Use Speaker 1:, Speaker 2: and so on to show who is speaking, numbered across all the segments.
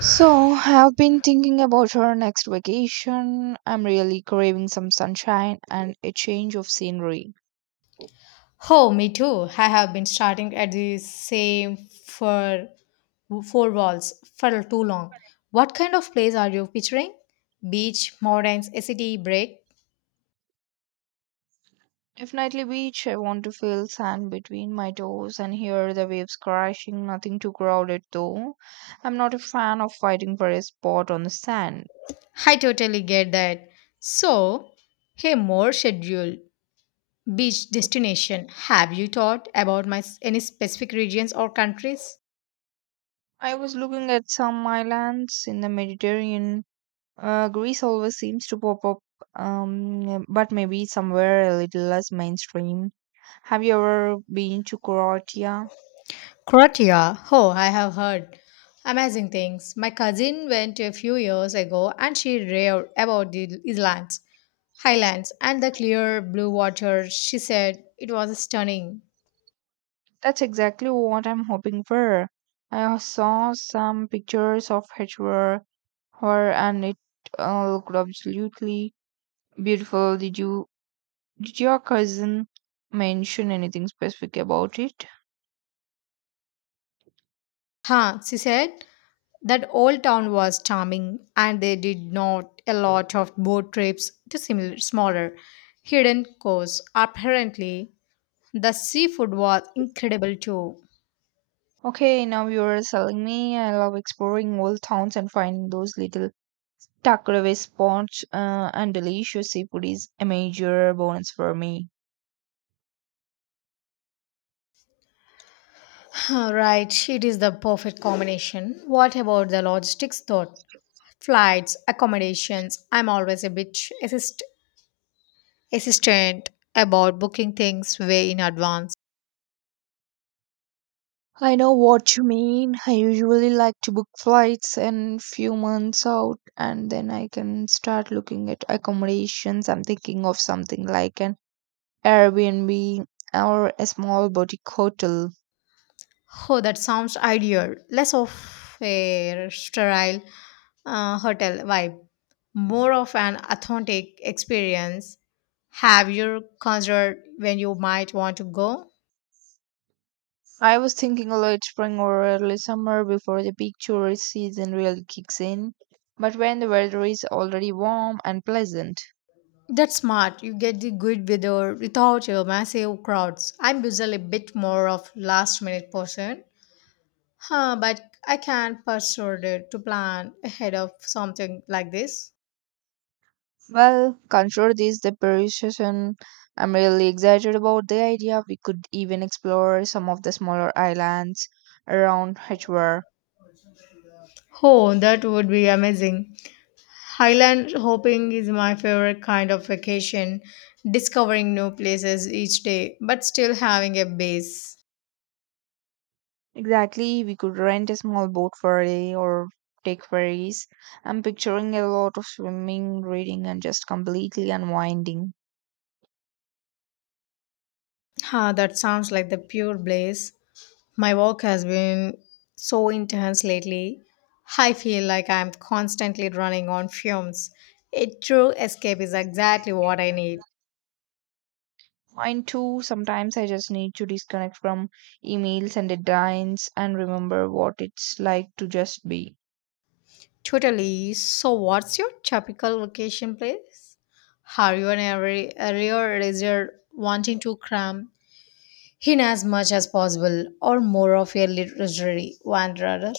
Speaker 1: So, I've been thinking about our next vacation. I'm really craving some sunshine and a change of scenery.
Speaker 2: Oh, me too. I have been starting at the same for four walls for too long. What kind of place are you picturing? Beach, mountains, a city break?
Speaker 1: If nightly beach, I want to feel sand between my toes and hear the waves crashing. Nothing too crowded though. I'm not a fan of fighting for a spot on the sand.
Speaker 2: I totally get that. So, More scheduled beach destination. Have you thought about my any specific regions or countries?
Speaker 1: I was looking at some islands in the Mediterranean. Greece always seems to pop up, but maybe somewhere a little less mainstream. Have you ever been to Croatia?
Speaker 2: Croatia. Oh, I have heard amazing things. My cousin went a few years ago and she raved about the islands, highlands, and the clear blue water. She said it was stunning.
Speaker 1: That's exactly what I'm hoping for. I saw some pictures of her, her and it looked absolutely beautiful. Did your cousin mention anything specific about it?
Speaker 2: She said that old town was charming and they did not a lot of boat trips to similar smaller hidden coasts. Apparently, the seafood was incredible too.
Speaker 1: Okay, now you're selling me. I love exploring old towns and finding those little tucked away spots, and delicious seafood is a major bonus for me.
Speaker 2: Right, it is the perfect combination. What about the logistics though? Flights, accommodations. I'm always a bit assistant about booking things way in advance.
Speaker 1: I know what you mean. I usually like to book flights and few months out and then I can start looking at accommodations. I'm thinking of something like an Airbnb or a small boutique hotel.
Speaker 2: Oh, that sounds ideal. Less of a sterile hotel vibe, more of an authentic experience. Have you considered when you might want to go?
Speaker 1: I was thinking late spring or early summer before the peak tourist season really kicks in, but when the weather is already warm and pleasant.
Speaker 2: That's smart. You get the good weather without your massive crowds. I'm usually a bit more of last minute person, but I can persuade it to plan ahead of something like this.
Speaker 1: Well, consider this the Paris session. I'm really excited about the idea. We could even explore some of the smaller islands around Hvar.
Speaker 2: Oh, that would be amazing. Highland hopping is my favorite kind of vacation, discovering new places each day, but still having a base.
Speaker 1: Exactly, we could rent a small boat for a day or take ferries. I'm picturing a lot of swimming, reading, and just completely unwinding.
Speaker 2: That sounds like the pure bliss. My work has been so intense lately. I feel like I'm constantly running on fumes. A true escape is exactly what I need.
Speaker 1: Mine too, sometimes I just need to disconnect from emails and deadlines and remember what it's like to just be.
Speaker 2: Totally. So, what's your typical vacation place? Are you an area reserve wanting to cram in as much as possible, or more of a literary wanderer?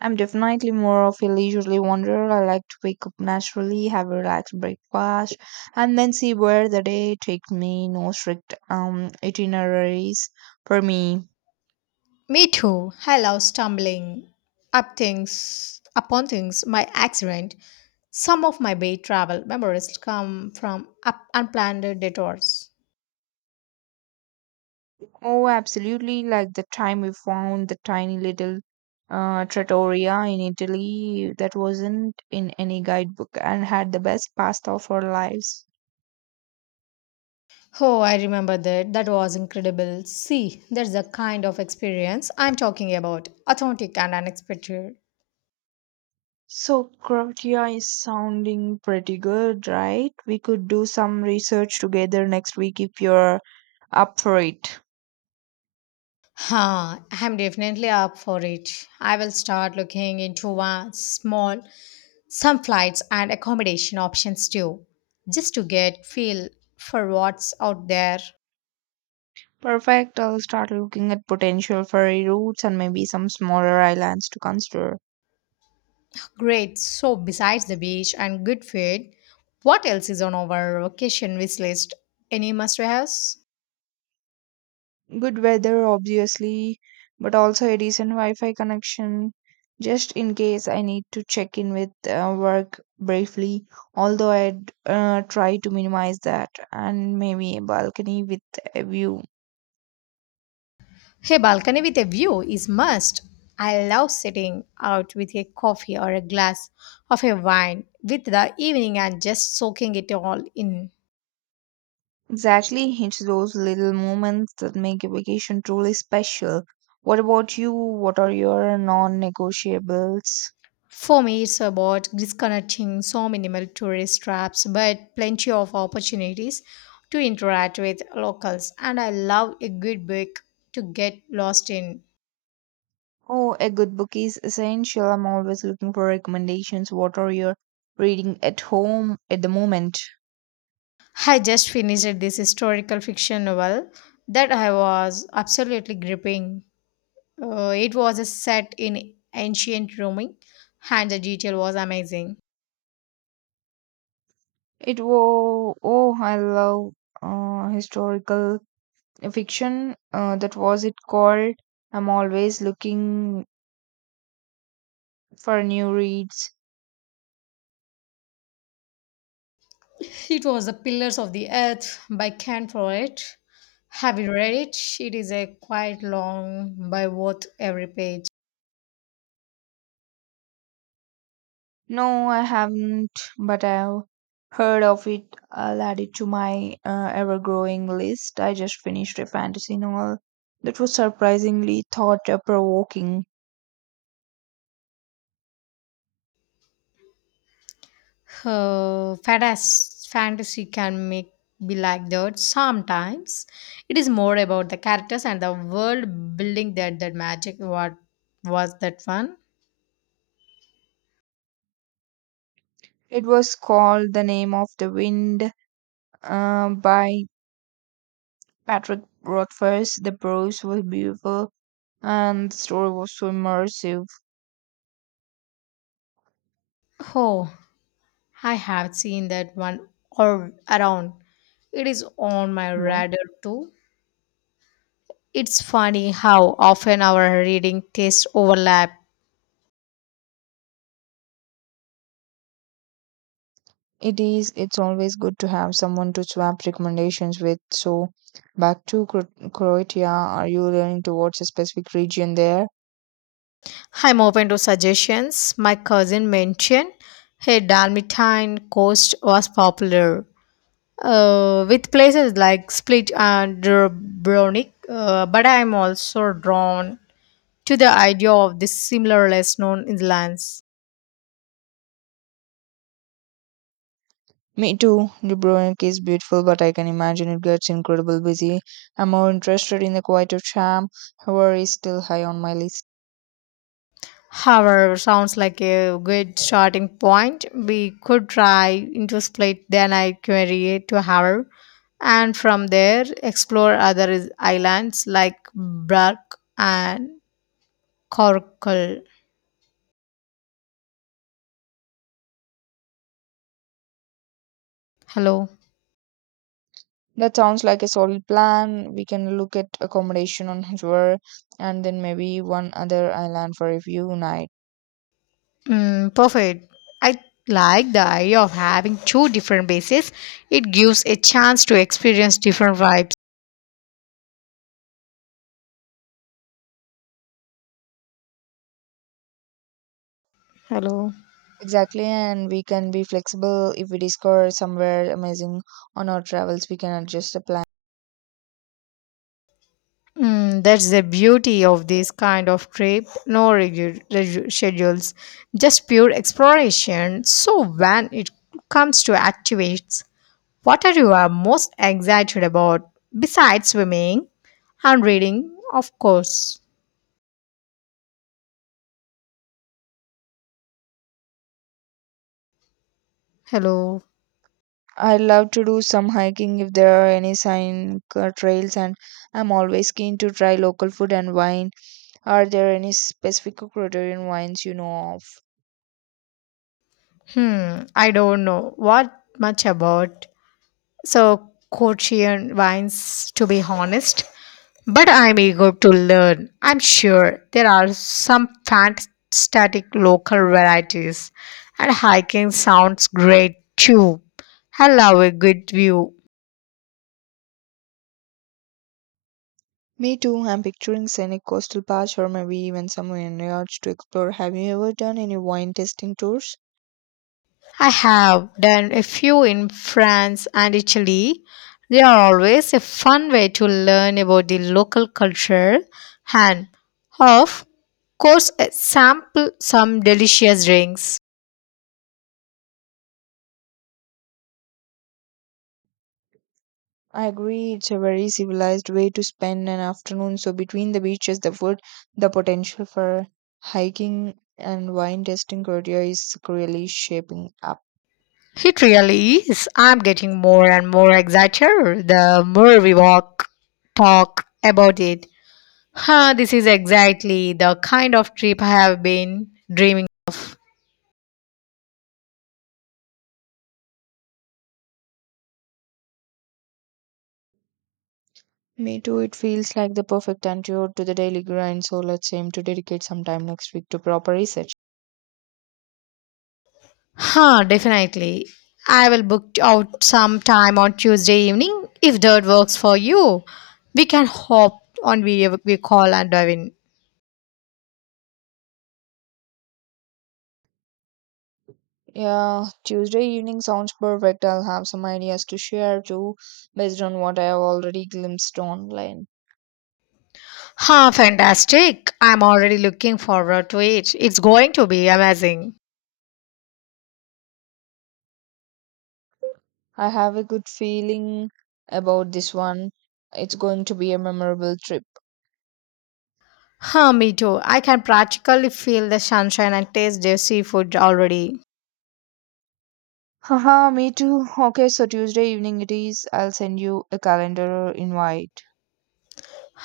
Speaker 1: I'm definitely more of a leisurely wanderer. I like to wake up naturally, have a relaxed breakfast, and then see where the day takes me. No strict itineraries for me.
Speaker 2: Me too. I love stumbling up things upon things by accident. Some of my bay travel memories come from up unplanned detours.
Speaker 1: Oh, absolutely! Like the time we found the tiny little trattoria in Italy that wasn't in any guidebook and had the best pasta of our lives.
Speaker 2: Oh, I remember that. That was incredible. See, that's the kind of experience I'm talking about. Authentic and unexpected.
Speaker 1: So Croatia is sounding pretty good, right? We could do some research together next week if you're up for it.
Speaker 2: I'm definitely up for it. I will start looking into one small, some flights and accommodation options too, just to get feel for what's out there.
Speaker 1: Perfect. I'll start looking at potential ferry routes and maybe some smaller islands to consider.
Speaker 2: Great. So, besides the beach and good food, what else is on our vacation wish list? Any must-haves?
Speaker 1: Good weather, obviously, but also a decent Wi-Fi connection, just in case I need to check in with work briefly. Although I'd try to minimize that, and maybe a balcony with a view.
Speaker 2: Hey, balcony with a view is must. I love sitting out with a coffee or a glass of a wine with the evening and just soaking it all in.
Speaker 1: Exactly, it's those little moments that make a vacation truly special. What about you? What are your non negotiables?
Speaker 2: For me, it's about disconnecting so minimal tourist traps, but plenty of opportunities to interact with locals. And I love a good book to get lost in.
Speaker 1: Oh, a good book is essential. I'm always looking for recommendations. What are your reading at home at the moment?
Speaker 2: I just finished this historical fiction novel that I was absolutely gripping. It was set in ancient Rome and the detail was amazing.
Speaker 1: It was, oh, I love historical fiction. That was it called. I'm always looking for new reads.
Speaker 2: It was The Pillars of the Earth by Ken Follett. Have you read it? It is a quite long by worth every page.
Speaker 1: No, I haven't, but I've heard of it. I'll add it to my ever-growing list. I just finished a fantasy novel that was surprisingly thought-provoking.
Speaker 2: Fantasy can make be like that sometimes, it is more about the characters and the world building that magic. What was that one?
Speaker 1: It was called The Name of the Wind by Patrick Rothfuss. The prose was beautiful and the story was so immersive.
Speaker 2: Oh, I have seen that one or around, it is on my radar too. It's funny how often our reading tastes overlap.
Speaker 1: It is, it's always good to have someone to swap recommendations with. So, back to Croatia, are you leaning towards a specific region there?
Speaker 2: I'm open to suggestions. My cousin mentioned hey Dalmatian coast was popular with places like Split and Dubrovnik, but I am also drawn to the idea of the similar less known islands.
Speaker 1: Me too. Dubrovnik is beautiful, but I can imagine it gets incredibly busy. I'm more interested in the quieter charm, however, is still high on my list.
Speaker 2: However, sounds like a good starting point. We could try into Split, then I query to Haver, and from there explore other islands like Brac and Corkle. Hello.
Speaker 1: That sounds like a solid plan. We can look at accommodation on Hvar and then maybe one other island for a few nights.
Speaker 2: Mm, perfect. I like the idea of having two different bases. It gives a chance to experience different vibes. Hello.
Speaker 1: Exactly, and we can be flexible if we discover somewhere amazing on our travels, we can adjust the plan.
Speaker 2: Mm, that's the beauty of this kind of trip. No schedules, just pure exploration. So when it comes to activities, what are you are most excited about besides swimming and reading? Of course. Hello.
Speaker 1: I love to do some hiking if there are any sign trails, and I'm always keen to try local food and wine. Are there any specific Ecuadorian wines you know of?
Speaker 2: Hmm. I don't know what much about. So, Korean wines, to be honest. But I'm eager to learn. I'm sure there are some fantastic local varieties, and hiking sounds great too. I love a good view.
Speaker 1: Me too. I'm picturing scenic coastal paths or maybe even some vineyards to explore. Have you ever done any wine tasting tours?
Speaker 2: I have done a few in France and Italy. They are always a fun way to learn about the local culture and, of course, sample some delicious drinks.
Speaker 1: I agree, it's a very civilized way to spend an afternoon. So, between the beaches, the food, the potential for hiking and wine tasting Korea is really shaping up.
Speaker 2: It really is. I'm getting more and more excited the more we walk, talk about it. This is exactly the kind of trip I have been dreaming of.
Speaker 1: Me too, it feels like the perfect antidote to the daily grind. So, let's aim to dedicate some time next week to proper research.
Speaker 2: Definitely. I will book out some time on Tuesday evening if that works for you. We can hop on video we call and dive in.
Speaker 1: Yeah, Tuesday evening sounds perfect. I'll have some ideas to share too, based on what I have already glimpsed online.
Speaker 2: Fantastic. I'm already looking forward to it. It's going to be amazing.
Speaker 1: I have a good feeling about this one. It's going to be a memorable trip.
Speaker 2: Me too. I can practically feel the sunshine and taste the seafood already.
Speaker 1: Haha, me too. Okay, so Tuesday evening it is. I'll send you a calendar invite.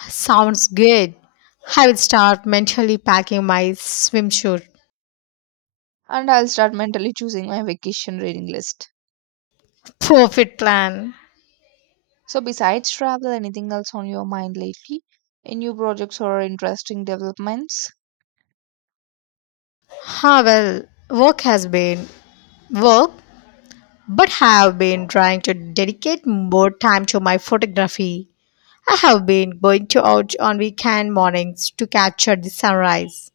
Speaker 2: Sounds good. I will start mentally packing my swimsuit.
Speaker 1: And I'll start mentally choosing my vacation reading list.
Speaker 2: Perfect plan.
Speaker 1: So, besides travel, anything else on your mind lately? Any new projects or interesting developments?
Speaker 2: Well, work has been work, but have been trying to dedicate more time to my photography. I have been going to out on weekend mornings to capture the sunrise.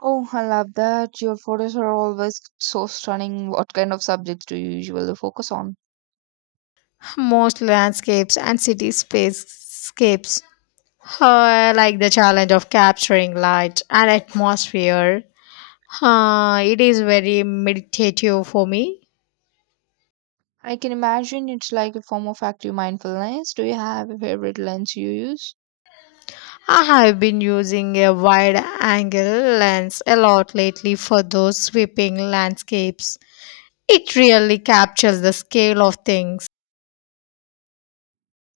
Speaker 1: Oh, I love that. Your photos are always so stunning. What kind of subjects do you usually focus on?
Speaker 2: Most landscapes and cityscapes. I like the challenge of capturing light and atmosphere. It is very meditative for me.
Speaker 1: I can imagine it's like a form of active mindfulness. Do you have a favorite lens you use?
Speaker 2: I have been using a wide angle lens a lot lately for those sweeping landscapes. It really captures the scale of things.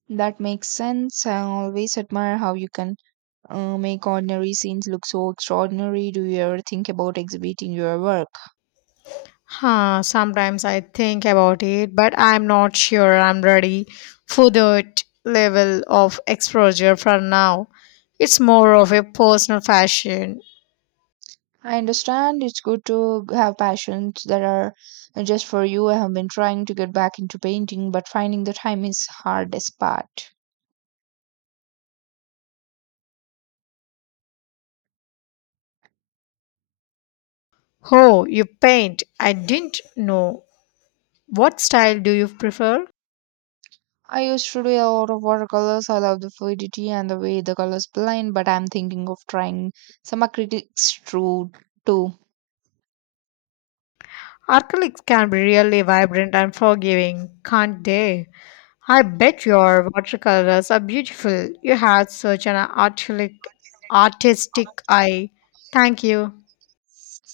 Speaker 1: That makes sense. I always admire how you can make ordinary scenes look so extraordinary. Do you ever think about exhibiting your work?
Speaker 2: Sometimes I think about it, but I'm not sure I'm ready for that level of exposure for now. It's more of a personal fashion.
Speaker 1: I understand it's good to have passions that are just for you. I have been trying to get back into painting, but finding the time is hardest part.
Speaker 2: Oh, you paint. I didn't know. What style do you prefer?
Speaker 1: I used to do a lot of watercolors. I love the fluidity and the way the colors blend, but I'm thinking of trying some acrylics too.
Speaker 2: Acrylics can be really vibrant and forgiving, can't they? I bet your watercolors are beautiful. You have such an artistic eye. Thank you.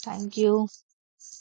Speaker 1: Thank you.